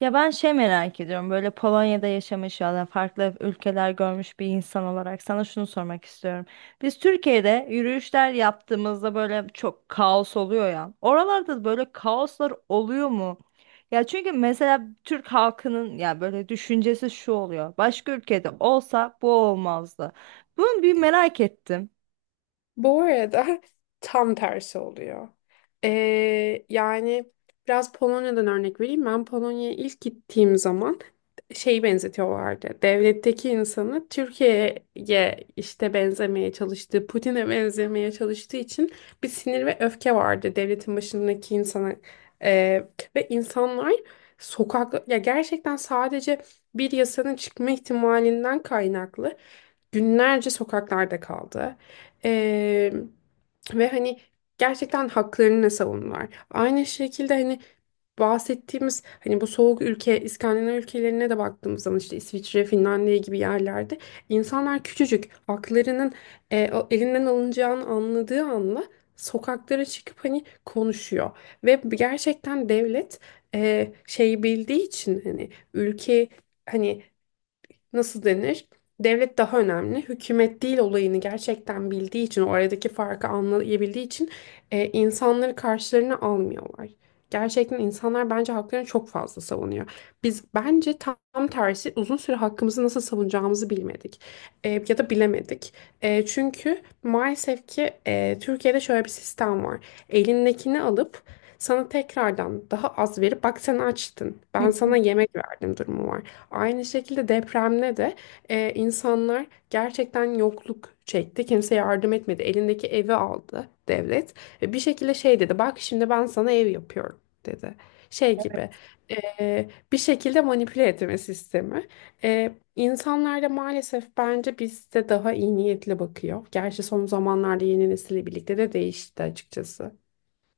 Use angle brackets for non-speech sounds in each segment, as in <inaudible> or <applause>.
Ya ben şey merak ediyorum, böyle Polonya'da yaşamış ya da farklı ülkeler görmüş bir insan olarak sana şunu sormak istiyorum. Biz Türkiye'de yürüyüşler yaptığımızda böyle çok kaos oluyor ya. Oralarda da böyle kaoslar oluyor mu? Ya çünkü mesela Türk halkının ya böyle düşüncesi şu oluyor: başka ülkede olsa bu olmazdı. Bunu bir merak ettim. Bu arada <laughs> tam tersi oluyor. Yani biraz Polonya'dan örnek vereyim. Ben Polonya'ya ilk gittiğim zaman şeyi benzetiyorlardı. Devletteki insanı Türkiye'ye işte benzemeye çalıştığı, Putin'e benzemeye çalıştığı için bir sinir ve öfke vardı devletin başındaki insana. Ee, Ve insanlar sokak ya gerçekten sadece bir yasanın çıkma ihtimalinden kaynaklı günlerce sokaklarda kaldı. Ee, Ve hani gerçekten haklarını savunurlar. Aynı şekilde hani bahsettiğimiz hani bu soğuk ülke İskandinav ülkelerine de baktığımız zaman işte İsviçre, Finlandiya gibi yerlerde insanlar küçücük haklarının elinden alınacağını anladığı anda sokaklara çıkıp hani konuşuyor. Ve gerçekten devlet şey bildiği için hani ülke hani nasıl denir? Devlet daha önemli. Hükümet değil olayını gerçekten bildiği için, oradaki farkı anlayabildiği için insanları karşılarına almıyorlar. Gerçekten insanlar bence haklarını çok fazla savunuyor. Biz bence tam tersi uzun süre hakkımızı nasıl savunacağımızı bilmedik. Ya da bilemedik. Çünkü maalesef ki Türkiye'de şöyle bir sistem var. Elindekini alıp sana tekrardan daha az verip bak sen açtın. Ben sana <laughs> yemek verdim durumu var. Aynı şekilde depremde de insanlar gerçekten yokluk çekti. Kimse yardım etmedi. Elindeki evi aldı devlet. Ve bir şekilde şey dedi. Bak şimdi ben sana ev yapıyorum dedi. Şey gibi bir şekilde manipüle etme sistemi. İnsanlar da maalesef bence bizde daha iyi niyetli bakıyor. Gerçi son zamanlarda yeni nesille birlikte de değişti açıkçası.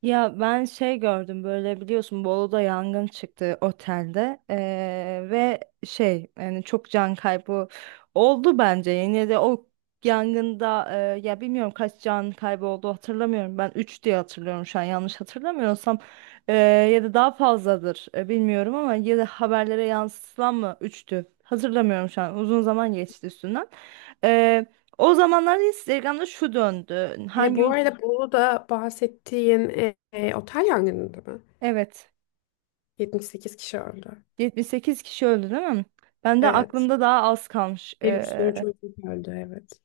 Ya ben şey gördüm, böyle biliyorsun, Bolu'da yangın çıktı otelde, ve şey, yani çok can kaybı oldu bence yine de o yangında, ya bilmiyorum, kaç can kaybı oldu hatırlamıyorum, ben 3 diye hatırlıyorum şu an, yanlış hatırlamıyorsam. Ee, Ya da daha fazladır, bilmiyorum, ama ya da haberlere yansıtılan mı üçtü, hatırlamıyorum şu an, uzun zaman geçti üstünden. Ee, O zamanlar Instagram'da şu döndü, Bu arada Bolu'da bahsettiğin otel yangınında mı? evet, 78 kişi öldü. 78 kişi öldü değil mi? Ben de Evet. aklımda daha az kalmış. Bir sürü Ee, çocuk öldü, evet.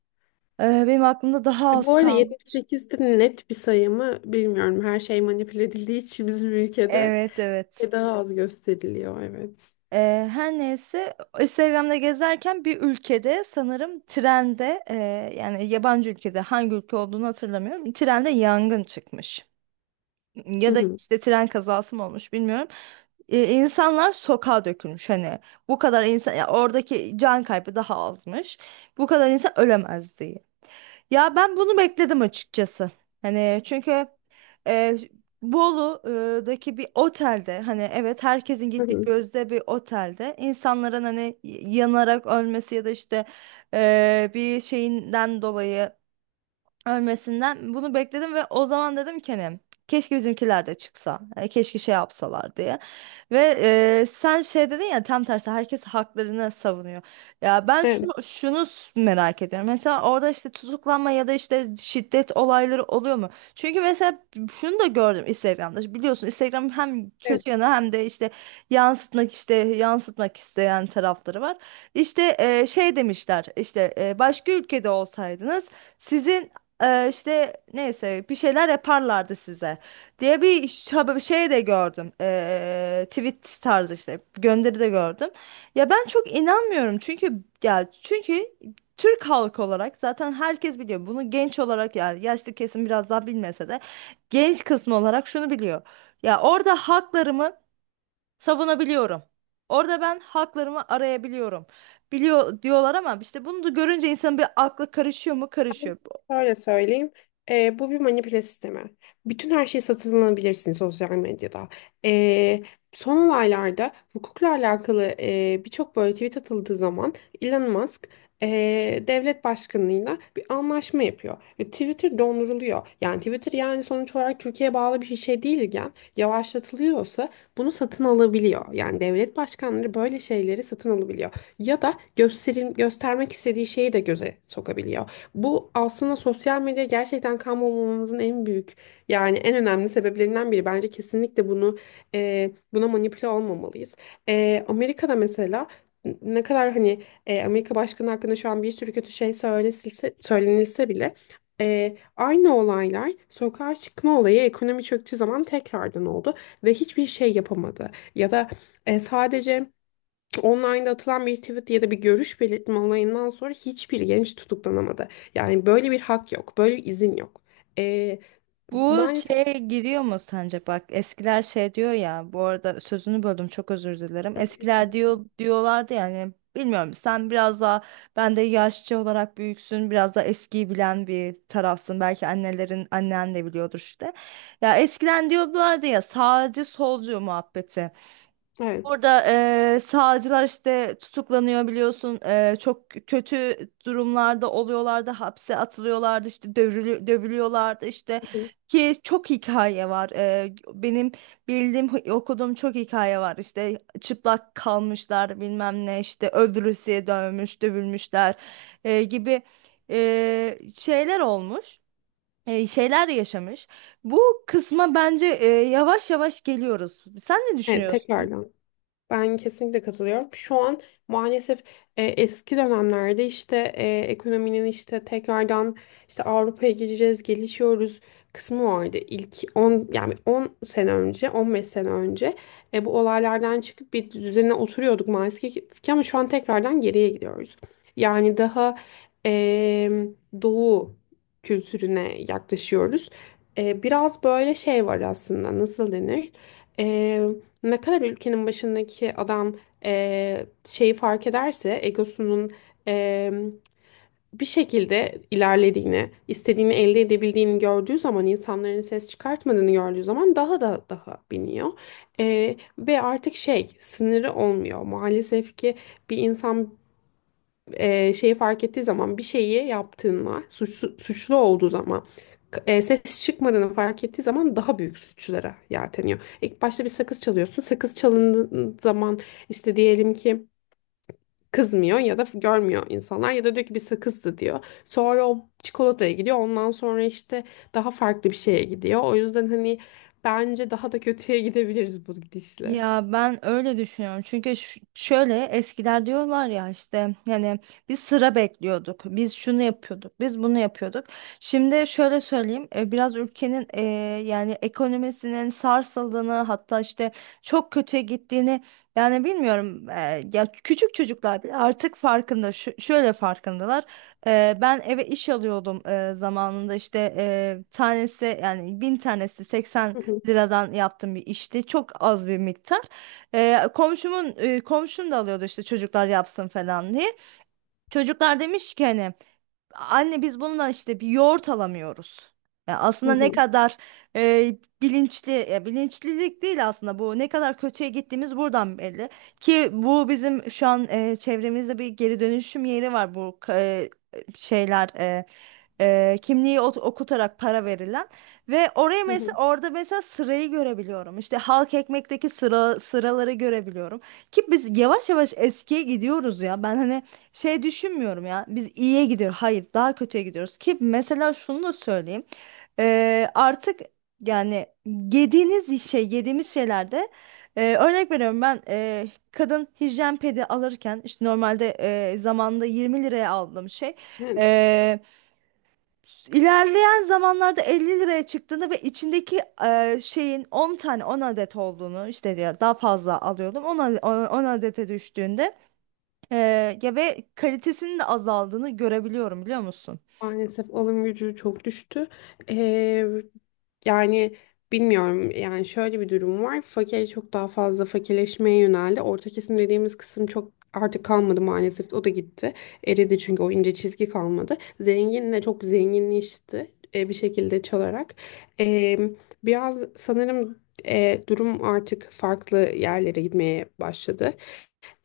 e, benim aklımda daha az Bu arada yetmiş kalmış. sekiz de net bir sayı mı bilmiyorum. Her şey manipüle edildiği için bizim ülkede Evet, evet. daha az gösteriliyor, evet. Her neyse, Instagram'da gezerken bir ülkede sanırım trende, yani yabancı ülkede, hangi ülke olduğunu hatırlamıyorum. Trende yangın çıkmış. Hı Ya da hı. işte tren kazası mı olmuş, bilmiyorum. İnsanlar sokağa dökülmüş, hani bu kadar insan, ya oradaki can kaybı daha azmış, bu kadar insan ölemez diye. Ya ben bunu bekledim açıkçası. Hani çünkü e, Bolu'daki bir otelde, hani evet, herkesin Hı gittiği hı. gözde bir otelde, insanların hani yanarak ölmesi ya da işte bir şeyinden dolayı ölmesinden, bunu bekledim. Ve o zaman dedim ki, hani keşke bizimkiler de çıksa, hani keşke şey yapsalar diye. Ve sen şey dedin ya, tam tersi herkes haklarını savunuyor. Ya ben Evet. şunu merak ediyorum, mesela orada işte tutuklanma ya da işte şiddet olayları oluyor mu? Çünkü mesela şunu da gördüm Instagram'da, biliyorsun Instagram hem Evet. kötü yanı hem de işte yansıtmak, işte yansıtmak isteyen tarafları var. İşte şey demişler, işte başka ülkede olsaydınız sizin, işte neyse, bir şeyler yaparlardı size diye bir şey de gördüm. Tweet tarzı işte gönderi de gördüm. Ya ben çok inanmıyorum, çünkü ya çünkü Türk halkı olarak zaten herkes biliyor bunu, genç olarak yani, yaşlı kesim biraz daha bilmese de genç kısmı olarak şunu biliyor: ya orada haklarımı savunabiliyorum, orada ben haklarımı arayabiliyorum, biliyor diyorlar. Ama işte bunu da görünce insan bir, aklı karışıyor mu? Karışıyor. Şöyle söyleyeyim. Bu bir manipüle sistemi. Bütün her şey satın alabilirsin sosyal medyada. Ee, Son olaylarda hukukla alakalı birçok böyle tweet atıldığı zaman Elon Musk e, devlet başkanlığıyla bir anlaşma yapıyor. Ve Twitter donduruluyor. Yani Twitter yani sonuç olarak Türkiye'ye bağlı bir şey değilken yavaşlatılıyorsa bunu satın alabiliyor. Yani devlet başkanları böyle şeyleri satın alabiliyor. Ya da gösterim, göstermek istediği şeyi de göze sokabiliyor. Bu aslında sosyal medya gerçekten kalmamamızın en büyük yani en önemli sebeplerinden biri. Bence kesinlikle bunu buna manipüle olmamalıyız. Amerika'da mesela ne kadar hani Amerika Başkanı hakkında şu an bir sürü kötü şey söylenilse bile aynı olaylar sokağa çıkma olayı ekonomi çöktüğü zaman tekrardan oldu ve hiçbir şey yapamadı. Ya da sadece Online'da atılan bir tweet ya da bir görüş belirtme olayından sonra hiçbir genç tutuklanamadı. Yani böyle bir hak yok, böyle bir izin yok. Ee, Bu Maalesef şeye giriyor mu sence? Bak, eskiler şey diyor ya. Bu arada sözünü böldüm, çok özür dilerim. yok. Eskiler Kesinlikle. diyorlardı yani, bilmiyorum, sen biraz daha, ben de yaşça olarak büyüksün. Biraz daha eskiyi bilen bir tarafsın. Belki annelerin, annen de biliyordur işte. Ya eskiden diyorlardı ya, sağcı solcu muhabbeti. Evet. Orada sağcılar işte tutuklanıyor biliyorsun. Çok kötü durumlarda oluyorlardı. Hapse atılıyorlardı, işte dövülüyorlardı işte, ki çok hikaye var. Benim bildiğim, okuduğum çok hikaye var. İşte çıplak kalmışlar, bilmem ne, işte öldürülmüş, dövmüş, dövülmüşler gibi şeyler olmuş, şeyler yaşamış. Bu kısma bence yavaş yavaş geliyoruz. Sen ne Evet, düşünüyorsun? tekrardan. Ben kesinlikle katılıyorum. Şu an maalesef eski dönemlerde işte ekonominin işte tekrardan işte Avrupa'ya gireceğiz, gelişiyoruz kısmı vardı. İlk 10 yani 10 sene önce, 15 sene önce bu olaylardan çıkıp bir düzene oturuyorduk maalesef ki ama şu an tekrardan geriye gidiyoruz. Yani daha e, doğu kültürüne yaklaşıyoruz. Biraz böyle şey var aslında, nasıl denir? Ne kadar ülkenin başındaki adam şeyi fark ederse egosunun eee, bir şekilde ilerlediğini, istediğini elde edebildiğini gördüğü zaman, insanların ses çıkartmadığını gördüğü zaman daha da daha biniyor. Ve artık şey sınırı olmuyor. Maalesef ki bir insan şeyi fark ettiği zaman bir şeyi yaptığında suçlu, suçlu olduğu zaman ses çıkmadığını fark ettiği zaman daha büyük suçlara yelteniyor. İlk başta bir sakız çalıyorsun. Sakız çalındığı zaman işte diyelim ki kızmıyor ya da görmüyor insanlar ya da diyor ki bir sakızdı diyor. Sonra o çikolataya gidiyor. Ondan sonra işte daha farklı bir şeye gidiyor. O yüzden hani bence daha da kötüye <laughs> gidebiliriz bu gidişle. Ya ben öyle düşünüyorum. Çünkü şöyle, eskiler diyorlar ya işte, yani biz sıra bekliyorduk, biz şunu yapıyorduk, biz bunu yapıyorduk. Şimdi şöyle söyleyeyim: biraz ülkenin, yani ekonomisinin sarsıldığını, hatta işte çok kötüye gittiğini, yani bilmiyorum. Ya küçük çocuklar bile artık farkında. Şöyle farkındalar. Ben eve iş alıyordum zamanında, işte tanesi, yani 1000 tanesi 80 Hı hı. liradan yaptığım bir işte. Çok az bir miktar. Komşum da alıyordu işte, çocuklar yapsın falan diye. Çocuklar demiş ki, hani: "Anne, biz bununla işte bir yoğurt alamıyoruz." Ya Hı aslında, ne hı. kadar e, bilinçli, ya bilinçlilik değil aslında, bu ne kadar kötüye gittiğimiz buradan belli. Ki bu, bizim şu an çevremizde bir geri dönüşüm yeri var, bu şeyler e, kimliği okutarak para verilen, ve oraya Hı hı. mesela, orada mesela sırayı görebiliyorum. İşte halk ekmekteki sıra sıraları görebiliyorum. Ki biz yavaş yavaş eskiye gidiyoruz ya. Ben hani şey düşünmüyorum, ya biz iyiye gidiyor, hayır, daha kötüye gidiyoruz. Ki mesela şunu da söyleyeyim: artık, yani yediğiniz şey yediğimiz şeylerde, örnek veriyorum, ben kadın hijyen pedi alırken, işte normalde zamanında 20 liraya aldığım şey Evet. e, ilerleyen zamanlarda 50 liraya çıktığında, ve içindeki şeyin 10 tane, 10 adet olduğunu, işte ya daha fazla alıyordum, 10, 10 adete düştüğünde, ya, ve kalitesinin de azaldığını görebiliyorum, biliyor musun? Maalesef alım gücü çok düştü. Ee, Yani bilmiyorum, yani şöyle bir durum var. Fakir çok daha fazla fakirleşmeye yöneldi. Orta kesim dediğimiz kısım çok artık kalmadı maalesef. O da gitti. Eridi çünkü o ince çizgi kalmadı. Zenginle çok zenginleşti bir şekilde çalarak. Ee, Biraz sanırım durum artık farklı yerlere gitmeye başladı.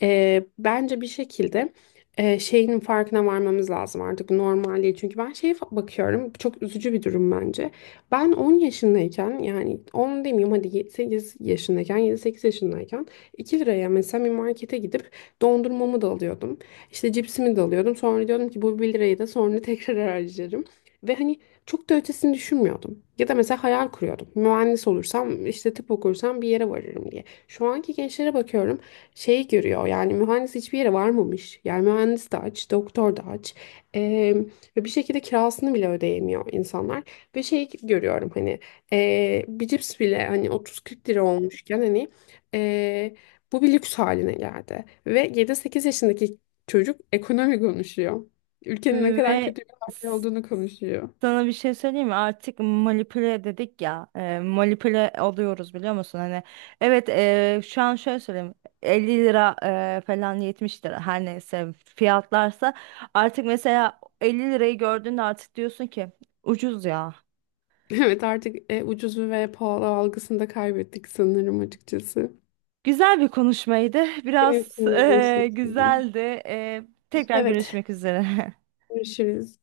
Bence bir şekilde şeyin farkına varmamız lazım artık, normalliği. Çünkü ben bakıyorum, bu çok üzücü bir durum bence. Ben 10 yaşındayken, yani 10 demeyeyim hadi 8 yaşındayken, 7-8 yaşındayken 2 liraya mesela bir markete gidip dondurmamı da alıyordum. İşte cipsimi de alıyordum. Sonra diyordum ki bu 1 lirayı da sonra <laughs> tekrar harcarım. Ve hani çok da ötesini düşünmüyordum. Ya da mesela hayal kuruyordum. Mühendis olursam, işte tıp okursam bir yere varırım diye. Şu anki gençlere bakıyorum, şey görüyor, yani mühendis hiçbir yere varmamış. Yani mühendis de aç, doktor da aç. Eee, Ve bir şekilde kirasını bile ödeyemiyor insanlar. Ve şey görüyorum hani bir cips bile hani 30-40 lira olmuşken hani eee, bu bir lüks haline geldi. Ve 7-8 yaşındaki çocuk ekonomi konuşuyor. Ülkenin ne kadar Ve kötü bir halde s- olduğunu konuşuyor. sana bir şey söyleyeyim mi? Artık manipüle dedik ya, manipüle alıyoruz biliyor musun? Hani evet, şu an şöyle söyleyeyim: 50 lira falan, 70 lira, her neyse fiyatlarsa, artık mesela 50 lirayı gördüğünde artık diyorsun ki ucuz ya. <laughs> Evet, artık ucuzu ve pahalı algısını da kaybettik sanırım açıkçası. Güzel bir konuşmaydı. <laughs> Benim için Biraz de aynı şekilde. güzeldi. E, Tekrar Evet, görüşmek üzere. <laughs> görüşürüz.